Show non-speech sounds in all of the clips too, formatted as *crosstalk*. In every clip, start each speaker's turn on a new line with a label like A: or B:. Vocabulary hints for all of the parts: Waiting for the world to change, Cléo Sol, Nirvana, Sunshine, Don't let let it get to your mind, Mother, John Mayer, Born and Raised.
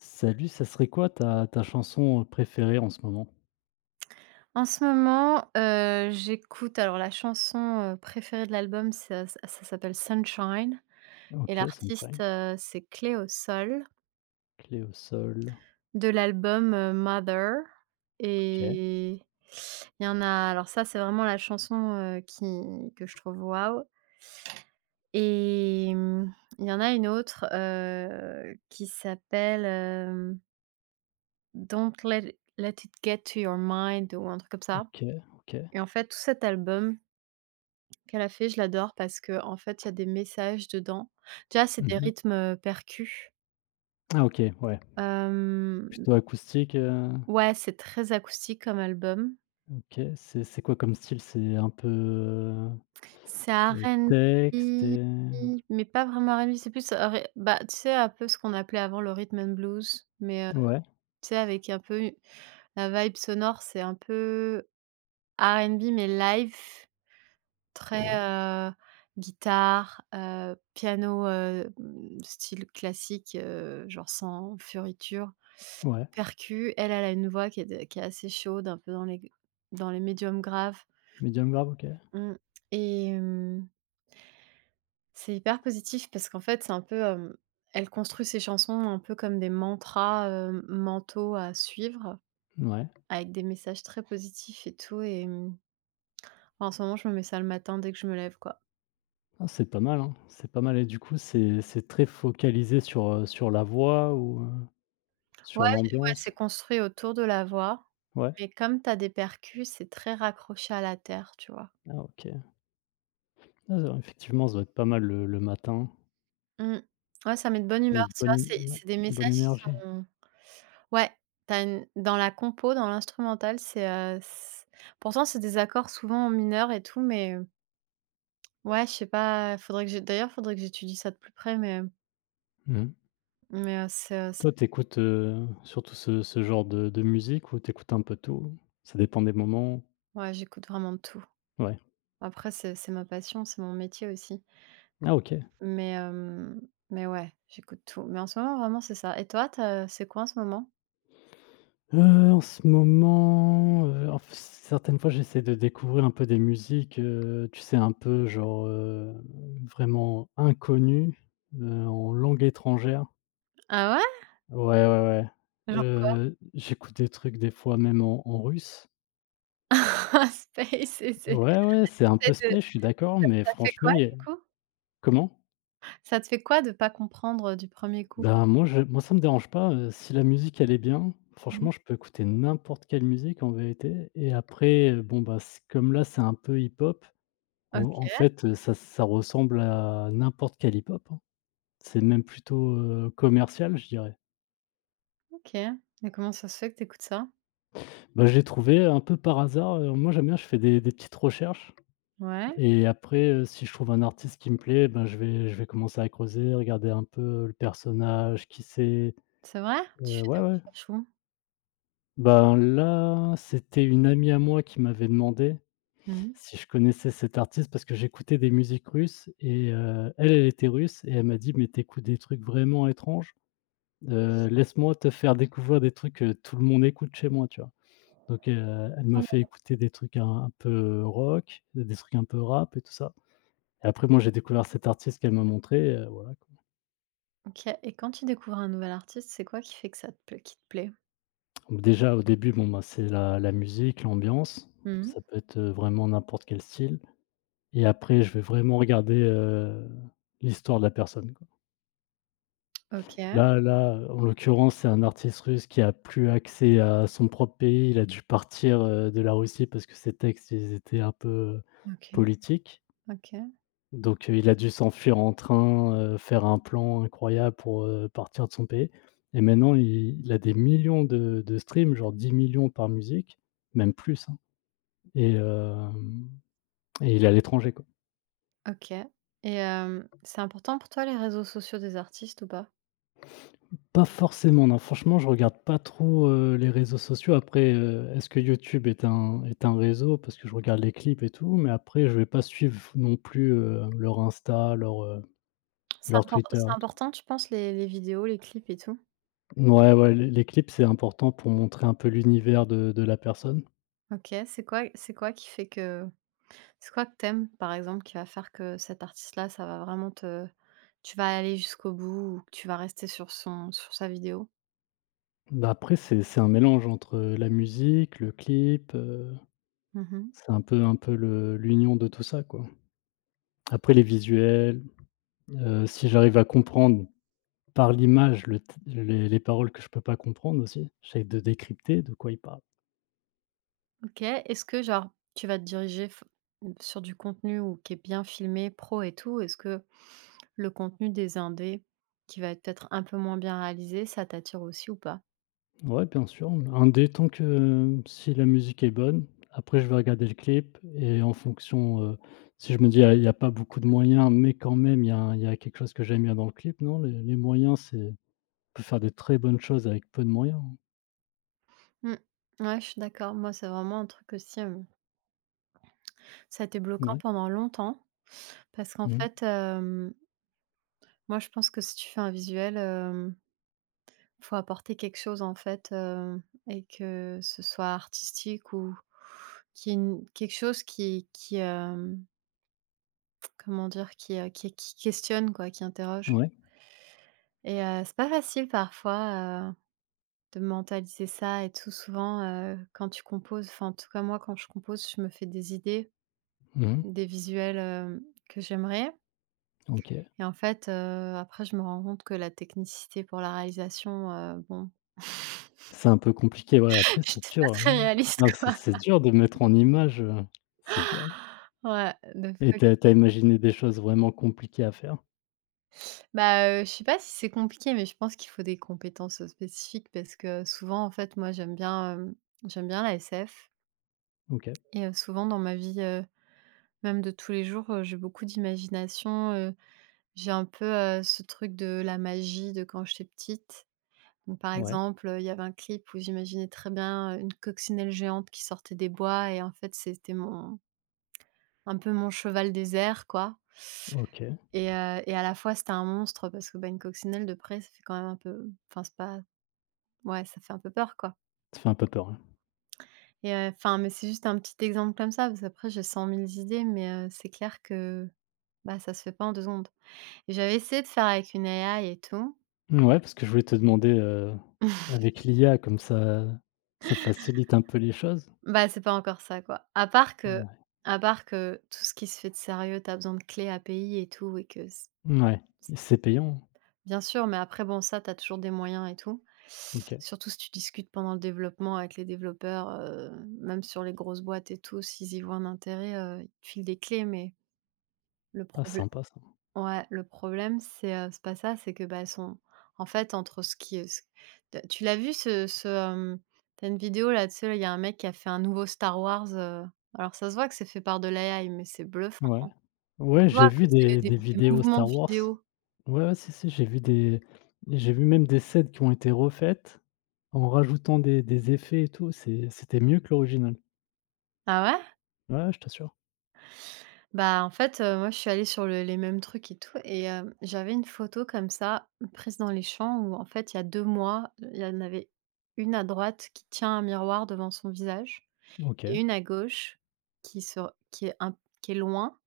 A: Salut, ça serait quoi ta chanson, préférée en ce moment?
B: En ce moment, j'écoute alors la chanson, préférée de l'album. Ça s'appelle Sunshine et
A: OK,
B: l'artiste,
A: Sunshine.
B: c'est Cléo Sol,
A: Clé au sol.
B: de l'album, Mother.
A: OK,
B: Et il y en a, alors ça, c'est vraiment la chanson, qui que je trouve waouh. Et mmh, il y en a une autre, qui s'appelle, Don't let it get to your mind ou un truc comme ça.
A: OK, OK.
B: Et en fait, tout cet album qu'elle a fait, je l'adore parce que en fait, il y a des messages dedans. Déjà, c'est des
A: Mmh.
B: rythmes, percus.
A: Ah OK, ouais.
B: Hem,
A: Plutôt acoustique,
B: ouais, c'est très acoustique comme album.
A: OK. C'est quoi comme style? C'est un peu,
B: C'est
A: texte
B: R&B,
A: et
B: mais pas vraiment R&B, c'est plus ré bah, tu sais, un peu ce qu'on appelait avant le rhythm and blues, mais,
A: ouais,
B: tu sais, avec un peu la vibe sonore, c'est un peu R&B mais live. Très,
A: OK,
B: guitare, piano, style classique, genre sans furiture,
A: ouais.
B: percu. Elle a une voix qui est de qui est assez chaude, un peu dans les médiums graves.
A: Medium grave, OK.
B: Mmh, et c'est hyper positif parce qu'en fait, c'est un peu, elle construit ses chansons un peu comme des mantras, mentaux à suivre,
A: Ouais.
B: avec des messages très positifs et tout. Et mmh, en ce moment, je me mets ça le matin dès que je me lève, quoi.
A: Ah, c'est pas mal, hein. C'est pas mal et du coup, c'est très focalisé sur, sur la voix ou
B: Ouais,
A: sur
B: ouais, c'est
A: l'ambiance?
B: construit autour de la voix,
A: Ouais?
B: mais comme tu as des percus, c'est très raccroché à la terre, tu vois?
A: Ah OK. Ah ça, effectivement, ça doit être pas mal le matin,
B: Mmh. Ouais, ça met de bonne humeur,
A: une
B: tu vois?
A: bonne
B: C'est
A: ouais,
B: c'est des
A: bonne
B: messages qui
A: énergie.
B: sont ouais, tu as une dans la compo, dans l'instrumental, c'est, c pourtant c'est des accords souvent en mineur et tout, mais ouais, je sais pas, faudrait que j'é d'ailleurs, faudrait que j'étudie ça de plus près,
A: Mmh.
B: mais, c'est, c
A: Toi, t'écoutes écoutes, surtout ce genre de musique ou t'écoutes un peu tout? Ça dépend des moments?
B: ouais, j'écoute vraiment de tout.
A: Ouais.
B: Après c'est ma passion, c'est mon métier aussi.
A: Ah OK.
B: Mais mais ouais, j'écoute tout. Mais en ce moment, vraiment, c'est ça. Et toi, tu as c'est quoi en ce moment?
A: Heu, En ce moment, en f certaines fois, j'essaie de découvrir un peu des musiques, tu sais, un peu genre, vraiment inconnues, en langue étrangère.
B: Ah
A: Ouais, ouais, ouais.
B: ouais? Genre quoi?
A: J'écoute des trucs des fois même en russe.
B: *laughs* Space et
A: Ouais, ouais, c'est un
B: c'est
A: peu
B: de
A: spé, je suis d'accord, mais
B: ça fait quoi
A: franchement, il y a
B: du coup?
A: comment?
B: Ça te fait quoi de pas comprendre du premier coup?
A: Ben, moi, ça me dérange pas, si la musique, elle est bien,
B: Mmh.
A: franchement, je peux écouter n'importe quelle musique, en vérité. Et après, bon, bah, c comme là, c'est un peu hip-hop, en
B: OK,
A: fait, ça ça ressemble à n'importe quel hip-hop, hein. C'est même plutôt, commercial, je dirais.
B: OK. Et comment ça se fait que t'écoutes ça?
A: Bah, j'ai trouvé un peu par hasard, moi, j'aime bien, je fais des petites recherches.
B: Ouais,
A: Et après, si je trouve un artiste qui me plaît, ben, je vais commencer à creuser, regarder un peu le personnage, qui c'est.
B: c'est vrai? Tu fais
A: Ouais,
B: des
A: ouais.
B: recherches où?
A: Ben, là, c'était une amie à moi qui m'avait demandé
B: Mmh.
A: si je connaissais cet artiste parce que j'écoutais des musiques russes et elle, elle était russe et elle m'a dit: «Mais tu écoutes des trucs vraiment étranges, laisse-moi te faire découvrir des trucs que tout le monde écoute chez moi», tu vois? Donc, elle
B: Trop
A: m'a fait
B: bien.
A: écouter des trucs un peu rock, des trucs un peu rap et tout ça. Et après moi, j'ai découvert cet artiste qu'elle m'a montré voilà quoi.
B: OK, et quand tu découvres un nouvel artiste, c'est quoi qui fait que ça te pla qui te plaît?
A: Déjà, au début, bon, ben, c'est la musique, l'ambiance,
B: Mmh.
A: ça peut être, vraiment n'importe quel style. Et après, je vais vraiment regarder, l'histoire de la personne, quoi.
B: OK,
A: Là, en l'occurrence, c'est un artiste russe qui a plus accès à son propre pays. Il a dû partir, de la Russie parce que ses textes, ils étaient un peu, heu,
B: OK,
A: politiques.
B: OK,
A: Donc, il a dû s'enfuir en train, faire un plan incroyable pour, partir de son pays. Et maintenant, il a des millions de streams, genre 10 millions par musique, même plus, hein. Et et il est à l'étranger, quoi.
B: OK. Et c'est important pour toi les réseaux sociaux des artistes ou pas?
A: Pas forcément, non, franchement, je regarde pas trop, les réseaux sociaux. Après, est-ce que YouTube est un réseau? Parce que je regarde les clips et tout, mais après je vais pas suivre non plus, leur Insta,
B: C'est
A: leur
B: impor
A: Twitter
B: c'est
A: et tout.
B: important tu penses les vidéos, les clips et tout?
A: Ouais, ouais, les clips, c'est important pour montrer un peu l'univers de la personne.
B: OK, c'est quoi qui fait que c'est quoi que t'aimes par exemple, qui va faire que cet artiste-là, ça va vraiment te tu vas aller jusqu'au bout ou que tu vas rester sur son sur sa vidéo?
A: Bah, après c'est un mélange entre la musique, le clip,
B: Mmh.
A: c'est un peu le l'union de tout ça, quoi. Après les visuels, si j'arrive à comprendre par l'image, le t les paroles que je peux pas comprendre aussi, j'essaye de décrypter de quoi il parle.
B: OK, est-ce que genre tu vas te diriger f sur du contenu ou qui est bien filmé, pro et tout? Est-ce que le contenu des indés qui va être peut-être un peu moins bien réalisé, ça t'attire aussi ou pas?
A: Ouais, bien sûr, un dé tant que si la musique est bonne, après je vais regarder le clip et en fonction, si je me dis: «Ah, il y a pas beaucoup de moyens, mais quand même il y a quelque chose que j'aime bien dans le clip», non, les moyens, c'est on peut faire des très bonnes choses avec peu de moyens, hein.
B: Mmh. Ouais, je suis d'accord. Moi, c'est vraiment un truc aussi, ça a été bloquant
A: Ouais.
B: pendant longtemps parce qu'en
A: Mmh.
B: fait, moi, je pense que si tu fais un visuel, faut apporter quelque chose, en fait, et que ce soit artistique ou qui y quelque chose qui comment dire? Qui, qui questionne, quoi, qui interroge.
A: Ouais.
B: Et c'est pas facile parfois, de mentaliser ça et tout. Souvent, quand tu composes enfin, en tout cas, moi, quand je compose, je me fais des idées,
A: Mmh.
B: des visuels, que j'aimerais.
A: OK.
B: Et en fait, après je me rends compte que la technicité pour la réalisation, bon,
A: C'est un peu compliqué, ouais,
B: *laughs*
A: après c'est
B: j'étais pas
A: dur, hein.
B: très réaliste
A: Non, c'est
B: quoi.
A: c'est dur de mettre en image, c'est dur.
B: Ouais, de
A: Et
B: folie.
A: tu as imaginé des choses vraiment compliquées à faire?
B: Bah, je sais pas si c'est compliqué, mais je pense qu'il faut des compétences spécifiques parce que souvent en fait moi j'aime bien, j'aime bien la SF.
A: OK,
B: Et souvent dans ma vie, même de tous les jours, j'ai beaucoup d'imagination, j'ai un peu, ce truc de la magie de quand j'étais petite. Donc, par
A: ouais,
B: exemple, il y avait un clip où j'imaginais très bien, une coccinelle géante qui sortait des bois et en fait, c'était mon un peu mon cheval des airs, quoi.
A: OK.
B: Et et à la fois, c'était un monstre parce que, bah, une coccinelle de près, ça fait quand même un peu enfin, c'est pas ouais, ça fait un peu peur, quoi.
A: Ça fait un peu peur, ouais.
B: Et enfin, mais c'est juste un petit exemple comme ça parce qu'après j'ai cent mille idées, mais c'est clair que, bah, ça se fait pas en 2 secondes. Et j'avais essayé de faire avec une AI et tout.
A: Ouais, parce que je voulais te demander, avec l'IA comme ça ça facilite un peu les choses?
B: Bah, c'est pas encore ça, quoi.
A: Ouais.
B: À part que tout ce qui se fait de sérieux, t'as besoin de clés API et tout et que c
A: Ouais,
B: c
A: c'est payant? Hein.
B: bien sûr, mais après bon, ça, t'as toujours des moyens et tout.
A: OK.
B: Surtout si tu discutes pendant le développement avec les développeurs, même sur les grosses boîtes et tout, s'ils y voient un intérêt, ils te filent des clés, mais le
A: Ah
B: problè
A: sympa ça.
B: ouais, le problème, c'est pas ça, c'est que, bah, elles sont en fait, entre ce qui, ce tu tu l'as vu ce ce, hem, tu une vidéo là, dessus, là, il y a un mec qui a fait un nouveau Star Wars, alors ça se voit que c'est fait par de l'AI, mais c'est bluffant,
A: Ouais.
B: hein.
A: Ouais,
B: Tu vois,
A: j'ai
B: à
A: vu
B: cause
A: des des
B: des
A: vidéos
B: mouvements de
A: Star Wars.
B: vidéo.
A: Ouais, ouais, si, si, j'ai vu même des scènes qui ont été refaites en rajoutant des effets et tout, c'était mieux que l'original.
B: Ah ouais?
A: Ouais, ouais, je t'assure.
B: Bah, en fait, moi, je suis allée sur le les mêmes trucs et tout et j'avais une photo comme ça, prise dans les champs où en fait, il y a 2 mois, il y en avait une à droite qui tient un miroir devant son visage. Et
A: OK.
B: une à gauche qui se qui est loin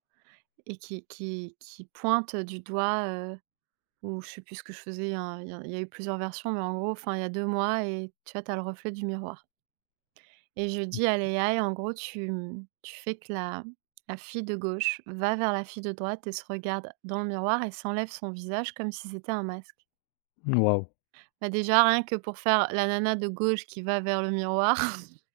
B: et qui pointe du doigt, ou je sais plus ce que je faisais, il y a il y a il y a eu plusieurs versions, mais en gros, enfin, il y a 2 mois et tu vois, tu as le reflet du miroir. Et je dis à l'AI, en gros, tu, mmh, tu fais que la fille de gauche va vers la fille de droite et se regarde dans le miroir et s'enlève son visage comme si c'était un masque.
A: Waouh!
B: Bah, déjà, rien que pour faire la nana de gauche qui va vers le miroir, *laughs*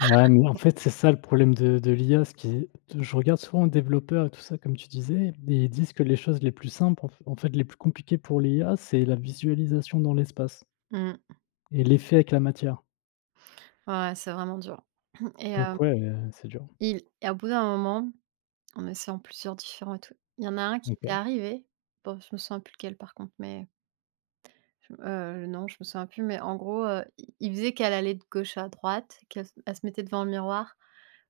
A: Ouais, mais en fait, c'est ça le problème de l'IA, ce qui je regarde souvent les développeurs et tout ça, comme tu disais, et ils disent que les choses les plus simples, en f en fait, les plus compliquées pour l'IA, c'est la visualisation dans l'espace
B: mmh,
A: et l'effet avec la matière.
B: ouais, ouais, c'est vraiment dur. *clears throat* Et
A: Donc ouais, c'est dur.
B: il et au bout d'un moment on essaie en essayant plusieurs différents et tout. Il y en a un qui était
A: OK,
B: arrivé. Bon, je me souviens plus lequel par contre, mais je le nom, je me souviens plus, mais en gros, il faisait qu'elle allait de gauche à droite, qu'elle se elle se mettait devant le miroir.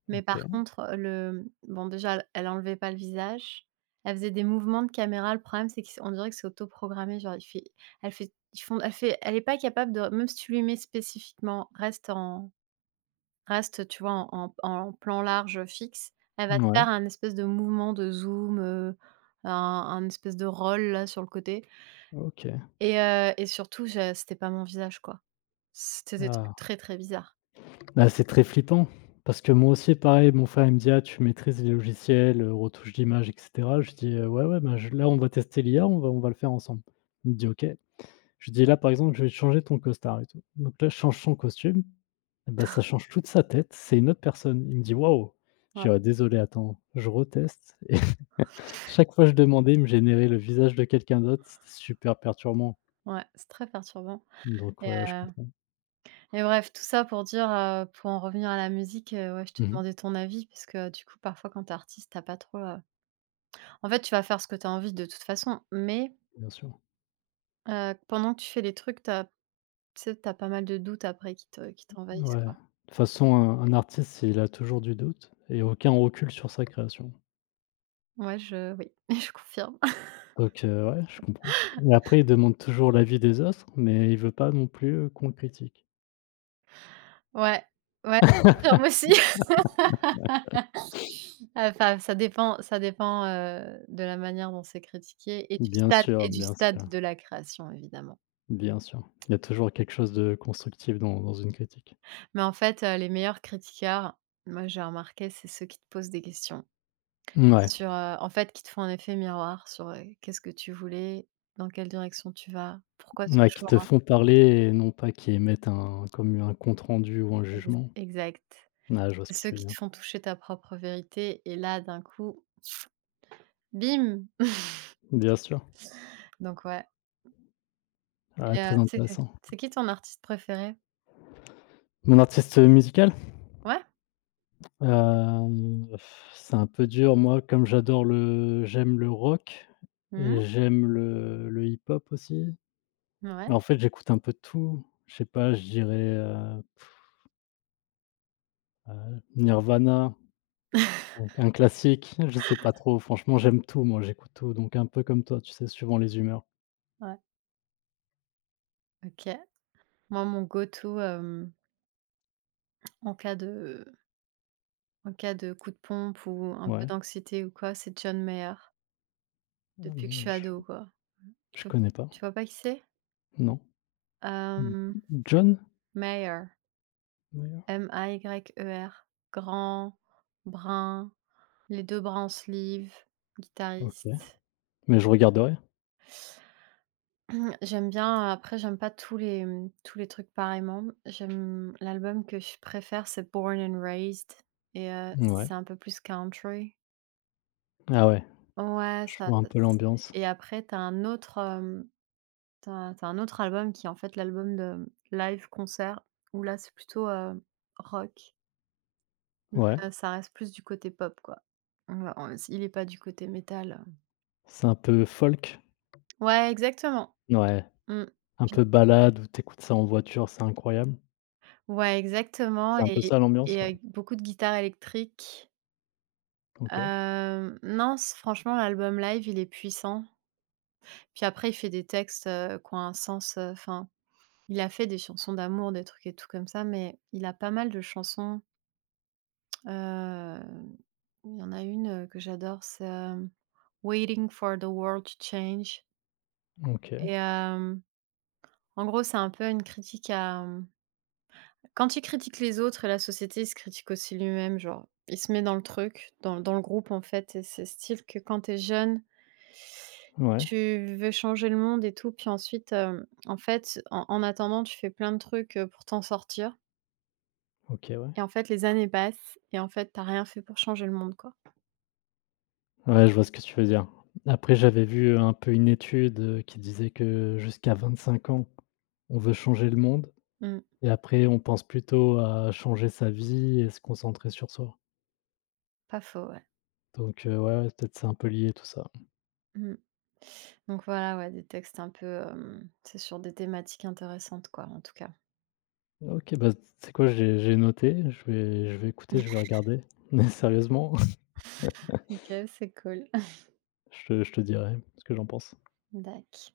B: Mais par
A: OK.
B: contre, le bon déjà elle enlevait pas le visage. Elle faisait des mouvements de caméra. Le problème, c'est qu'on dirait que c'est autoprogrammé. Genre, il fait elle fait ils font elle fait elle est pas capable de même si tu lui mets spécifiquement: «Reste en reste, tu vois, en en plan large, fixe», elle va te
A: Ouais.
B: faire un espèce de mouvement de zoom, un espèce de roll là sur le côté.
A: OK.
B: Et et surtout je c'était pas mon visage quoi. C'était des trucs
A: Ah,
B: très, très bizarres.
A: bah, c'est très flippant parce que moi aussi, pareil, mon frère, il me dit: «Ah, tu maîtrises les logiciels, retouche d'image, et cetera». Je dis: Ouais, ouais, bah, je là, on va tester l'IA, on va le faire ensemble». Il me dit: «OK». Je dis: «Là, par exemple, je vais te changer ton costard et tout». Donc là, je change son costume, et bah, ça change toute sa tête, c'est une autre personne. Il me dit: «Waouh!»
B: Ouais,
A: Je dis: «Ah désolé, attends, je reteste» et *laughs* chaque fois que je demandais, il me générait le visage de quelqu'un d'autre, c'était super perturbant.
B: ouais, c'est très perturbant.
A: Donc
B: Et
A: ouais, je comprends.
B: et bref, tout ça pour dire, pour en revenir à la musique, ouais, je te
A: Mmh.
B: demandais ton avis parce que du coup, parfois quand t'es artiste, t'as pas trop, en fait, tu vas faire ce que t'as envie de toute façon, mais
A: Bien sûr.
B: pendant que tu fais les trucs, t'as as tu sais, tu pas mal de doutes après qui t'envahissent
A: Ouais. De
B: quoi.
A: toute façon, un artiste, il a toujours du doute et aucun recul sur sa création.
B: Ouais, je oui, *laughs* je confirme.
A: Donc ouais, je comprends. Et après, il demande toujours l'avis des autres, mais il veut pas non plus, qu'on le critique.
B: Ouais, ouais, je confirme aussi. *laughs* Enfin, ça dépend, de la manière dont c'est critiqué et
A: Bien sûr,
B: du
A: bien
B: stade
A: sûr.
B: de la création, évidemment.
A: Bien sûr. Il y a toujours quelque chose de constructif dans dans une critique.
B: Mais en fait, les meilleurs critiqueurs, moi, j'ai remarqué, c'est ceux qui te posent des questions
A: Mouais,
B: sur, en fait, qui te font un effet miroir sur, qu'est-ce que tu voulais? Dans quelle direction tu vas? Pourquoi ce
A: ouais, qui te
B: choix?
A: font parler et non pas qui émettent un comme un compte rendu ou un jugement.
B: Exact.
A: Ah, je vois ce
B: C'est
A: que
B: ceux
A: tu veux
B: qui te
A: dire.
B: font toucher ta propre vérité et là, d'un coup, bim!
A: Bien sûr.
B: Donc ouais.
A: Ouais,
B: Et
A: très intéressant.
B: c'est qui ton artiste préféré?
A: Mon artiste, musical?
B: Ouais?
A: Hem, c'est un peu dur, moi, comme j'aime le rock
B: Mmh.
A: et j'aime le hip-hop aussi.
B: Ouais.
A: Mais en fait, j'écoute un peu de tout. Je sais pas, je dirais, heu, Nirvana.
B: *laughs*
A: Donc un classique, *laughs* je sais pas trop, franchement j'aime tout moi, j'écoute tout, donc un peu comme toi, tu sais, suivant les humeurs.
B: Ouais, OK. Moi, mon go to, en cas de en cas de coup de pompe ou un peu
A: Ouais,
B: d'anxiété ou quoi, c'est John Mayer, depuis que je suis
A: mais je
B: ado, quoi.
A: je
B: Tu
A: connais pas,
B: tu vois pas qui c'est?
A: non. Mmh,
B: Hem,
A: John
B: Mayer,
A: Mayer?
B: M-A-Y-E-R. Grand, brun, les 2 bras en sleeve,
A: OK,
B: guitariste.
A: mais je regarderai.
B: Mmh, j'aime bien, après j'aime pas tous les, mmh, tous les trucs pareillement. J'aime l'album que je préfère, c'est Born and Raised. Et
A: Ouais.
B: c'est un peu plus country.
A: Ah ouais,
B: Ouais,
A: je
B: ça
A: vois un peu l'ambiance.
B: et après t'as un autre, tu as un autre album qui est en fait l'album de mmh, live concert où là c'est plutôt, rock, mais
A: Ouais,
B: ça reste plus du côté pop quoi. Ouais, on il est pas du côté métal,
A: c'est un peu folk?
B: ouais, exactement.
A: Ouais,
B: Mmh.
A: un peu balade où t'écoutes ça en voiture, c'est incroyable.
B: Ouais, exactement.
A: C'est un peu
B: Et
A: ça l'ambiance? Ouais.
B: avec beaucoup de guitare électrique.
A: OK,
B: Non, c franchement, l'album live, il est puissant. Puis après, il fait des textes, qui ont un sens, enfin, il a fait des chansons d'amour, des trucs et tout comme ça, mais il a pas mal de chansons, heu, il y en a une, que j'adore, c'est, «Waiting for the world to change».
A: OK,
B: Et en gros, c'est un peu une critique à, mmh. Quand il critique les autres et la société, il se critique aussi lui-même, genre, il se met dans le truc, dans dans le groupe, en fait et c'est style que quand t'es jeune
A: ouais,
B: tu veux changer le monde et tout, puis ensuite, en fait, en en attendant, tu fais plein de trucs, pour t'en sortir.
A: OK, ouais.
B: Et en fait, les années passent et en fait, t'as rien fait pour changer le monde, quoi.
A: Ouais, je vois ce que tu veux dire. Après j'avais vu, un peu une étude, qui disait que jusqu'à 25 ans on veut changer le monde
B: Mmh,
A: et après on pense plutôt à changer sa vie et se concentrer sur soi.
B: pas faux, ouais.
A: Donc ouais, ouais, peut-être c'est un peu lié tout ça.
B: Mmh. Donc voilà, ouais, des textes un peu, c'est sur des thématiques intéressantes, quoi, en tout cas.
A: OK, bah, tu sais quoi? J'ai noté, je vais écouter, je vais regarder, *laughs* mais sérieusement,
B: OK, c'est cool. *laughs*
A: je te dirai ce que j'en pense.
B: Dac.